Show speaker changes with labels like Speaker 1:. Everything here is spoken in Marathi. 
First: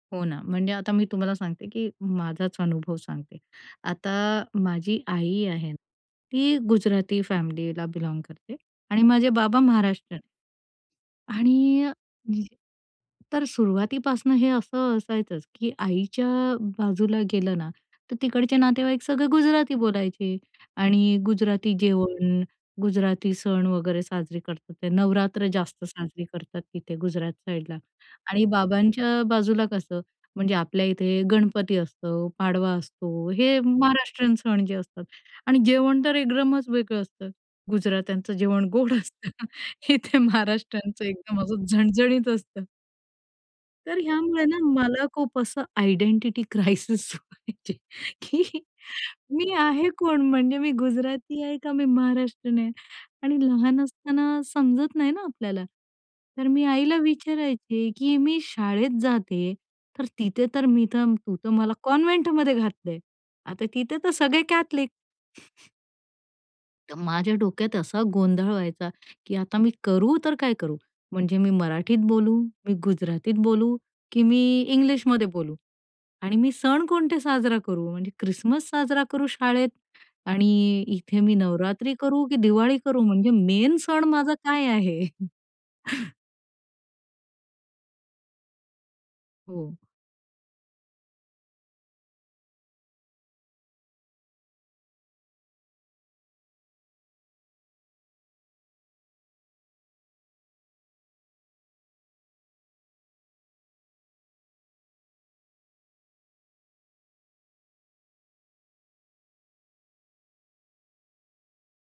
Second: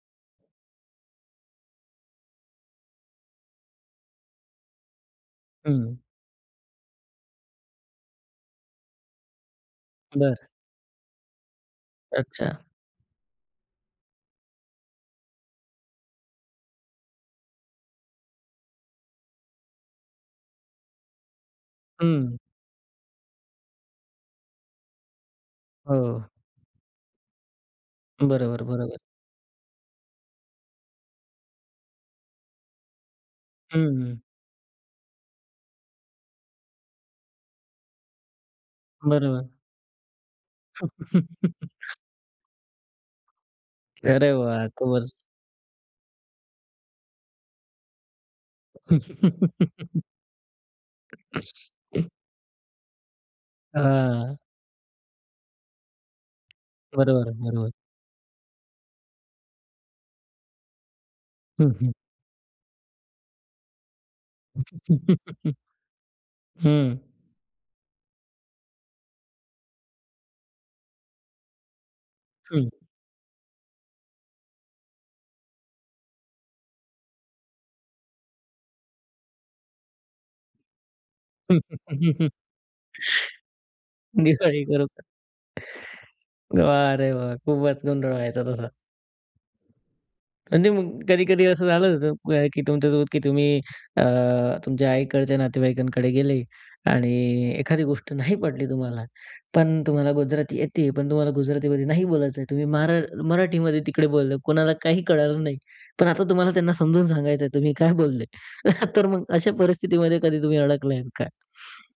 Speaker 1: हो ना म्हणजे आता मी तुम्हाला सांगते की माझाचं अनुभव सांगते. आता माझी आई आहे,
Speaker 2: हं.
Speaker 1: ती गुजराती फॅमिलीला बिलाँग करते आणि माझे बाबा महाराष्टीयन.
Speaker 2: बरं.
Speaker 1: आणि
Speaker 2: अच्छा.
Speaker 1: तर सुरुवातीपासनं हे असं असायचंच की आईच्या बाजूला गेलं ना तर तिकडचे नातेवाईक सगळे गुजराती बोलायचे आणि गुजराती
Speaker 2: हं.
Speaker 1: जेवण, गुजराती सण वगैरे साजरी करतात ते नवरात्र जास्त
Speaker 2: हो.
Speaker 1: साजरी करतात तिथे गुजरात साइडला आणि
Speaker 2: बरोबर, बरोबर.
Speaker 1: बाबांच्या बाजूला कसं म्हणजे आपल्या इथे गणपती असतो, पाडवा असतो. हे
Speaker 2: हं.
Speaker 1: महाराष्ट्रीयन सण जे असतात आणि जेवण तर एकदमच वेगळं असतं गुजरात्यांचं जेवण गोड असतं
Speaker 2: बरोबर.
Speaker 1: हे इथे महाराष्टचं एकदम असं झणझणीत असतं. तर
Speaker 2: अरे
Speaker 1: ह्यामुळे ना
Speaker 2: वाह!
Speaker 1: मला
Speaker 2: खुपचं
Speaker 1: खूप असं आयडेंटिटी क्रायसिस व्हायचे की मी आहे कोण? म्हणजे मी गुजराती आहे का मी महाराष्ट्रीयन आहे? आणि लहान
Speaker 2: हां.
Speaker 1: असताना समजत नाही ना आपल्याला. तर मी आईला
Speaker 2: बरोबर, बरोबर.
Speaker 1: विचारायची की मी शाळेत जाते तर तिथे तर मी तर तू तर
Speaker 2: हं,
Speaker 1: मला
Speaker 2: हं.
Speaker 1: कॉन्व्हेंटमध्ये घातलंय आता तिथे तर सगळे कॅथलिक. तर
Speaker 2: हं.
Speaker 1: माझ्या डोक्यात असा गोंधळ व्हायचा, की आता मी करू तर काय करू. म्हणजे मी मराठीत बोलू,
Speaker 2: हं.
Speaker 1: मी गुजरातीत बोलू, की मी इंग्लिशमध्ये बोलू. आणि मी सण कोणते साजरा करू म्हणजे क्रिसमस साजरा करू शाळेत आणि इथे मी नवरात्री
Speaker 2: हं,
Speaker 1: करू
Speaker 2: हं.
Speaker 1: की दिवाळी करू? म्हणजे मेन सण माझा
Speaker 2: दिवाळी
Speaker 1: काय
Speaker 2: करू का
Speaker 1: आहे?
Speaker 2: वाह रे वाह! खूपचं गोंधळ व्हायचा तसा.
Speaker 1: हो.
Speaker 2: म्हणजे मग कधी-कधी असं झालं की तुमच्यासोबत, की तुम्ही अ, तुमच्या आईकडंच्या नातेवाईकांकडे गेले आणि एखादी गोष्ट नाही पटली तुम्हाला पण तुम्हाला गुजराती येते पण तुम्हाला गुजरातीमध्ये नाही बोलायचं आहे तुम्ही मारा मराठीमध्ये तिकडे बोलले कुणाला काही कळायला नाही पण आता तुम्हाला त्यांना समजून सांगायचं आहे तुम्ही काय बोलले तर मग अशा परिस्थितीमध्ये कधी तुम्ही अडकले आहेत का?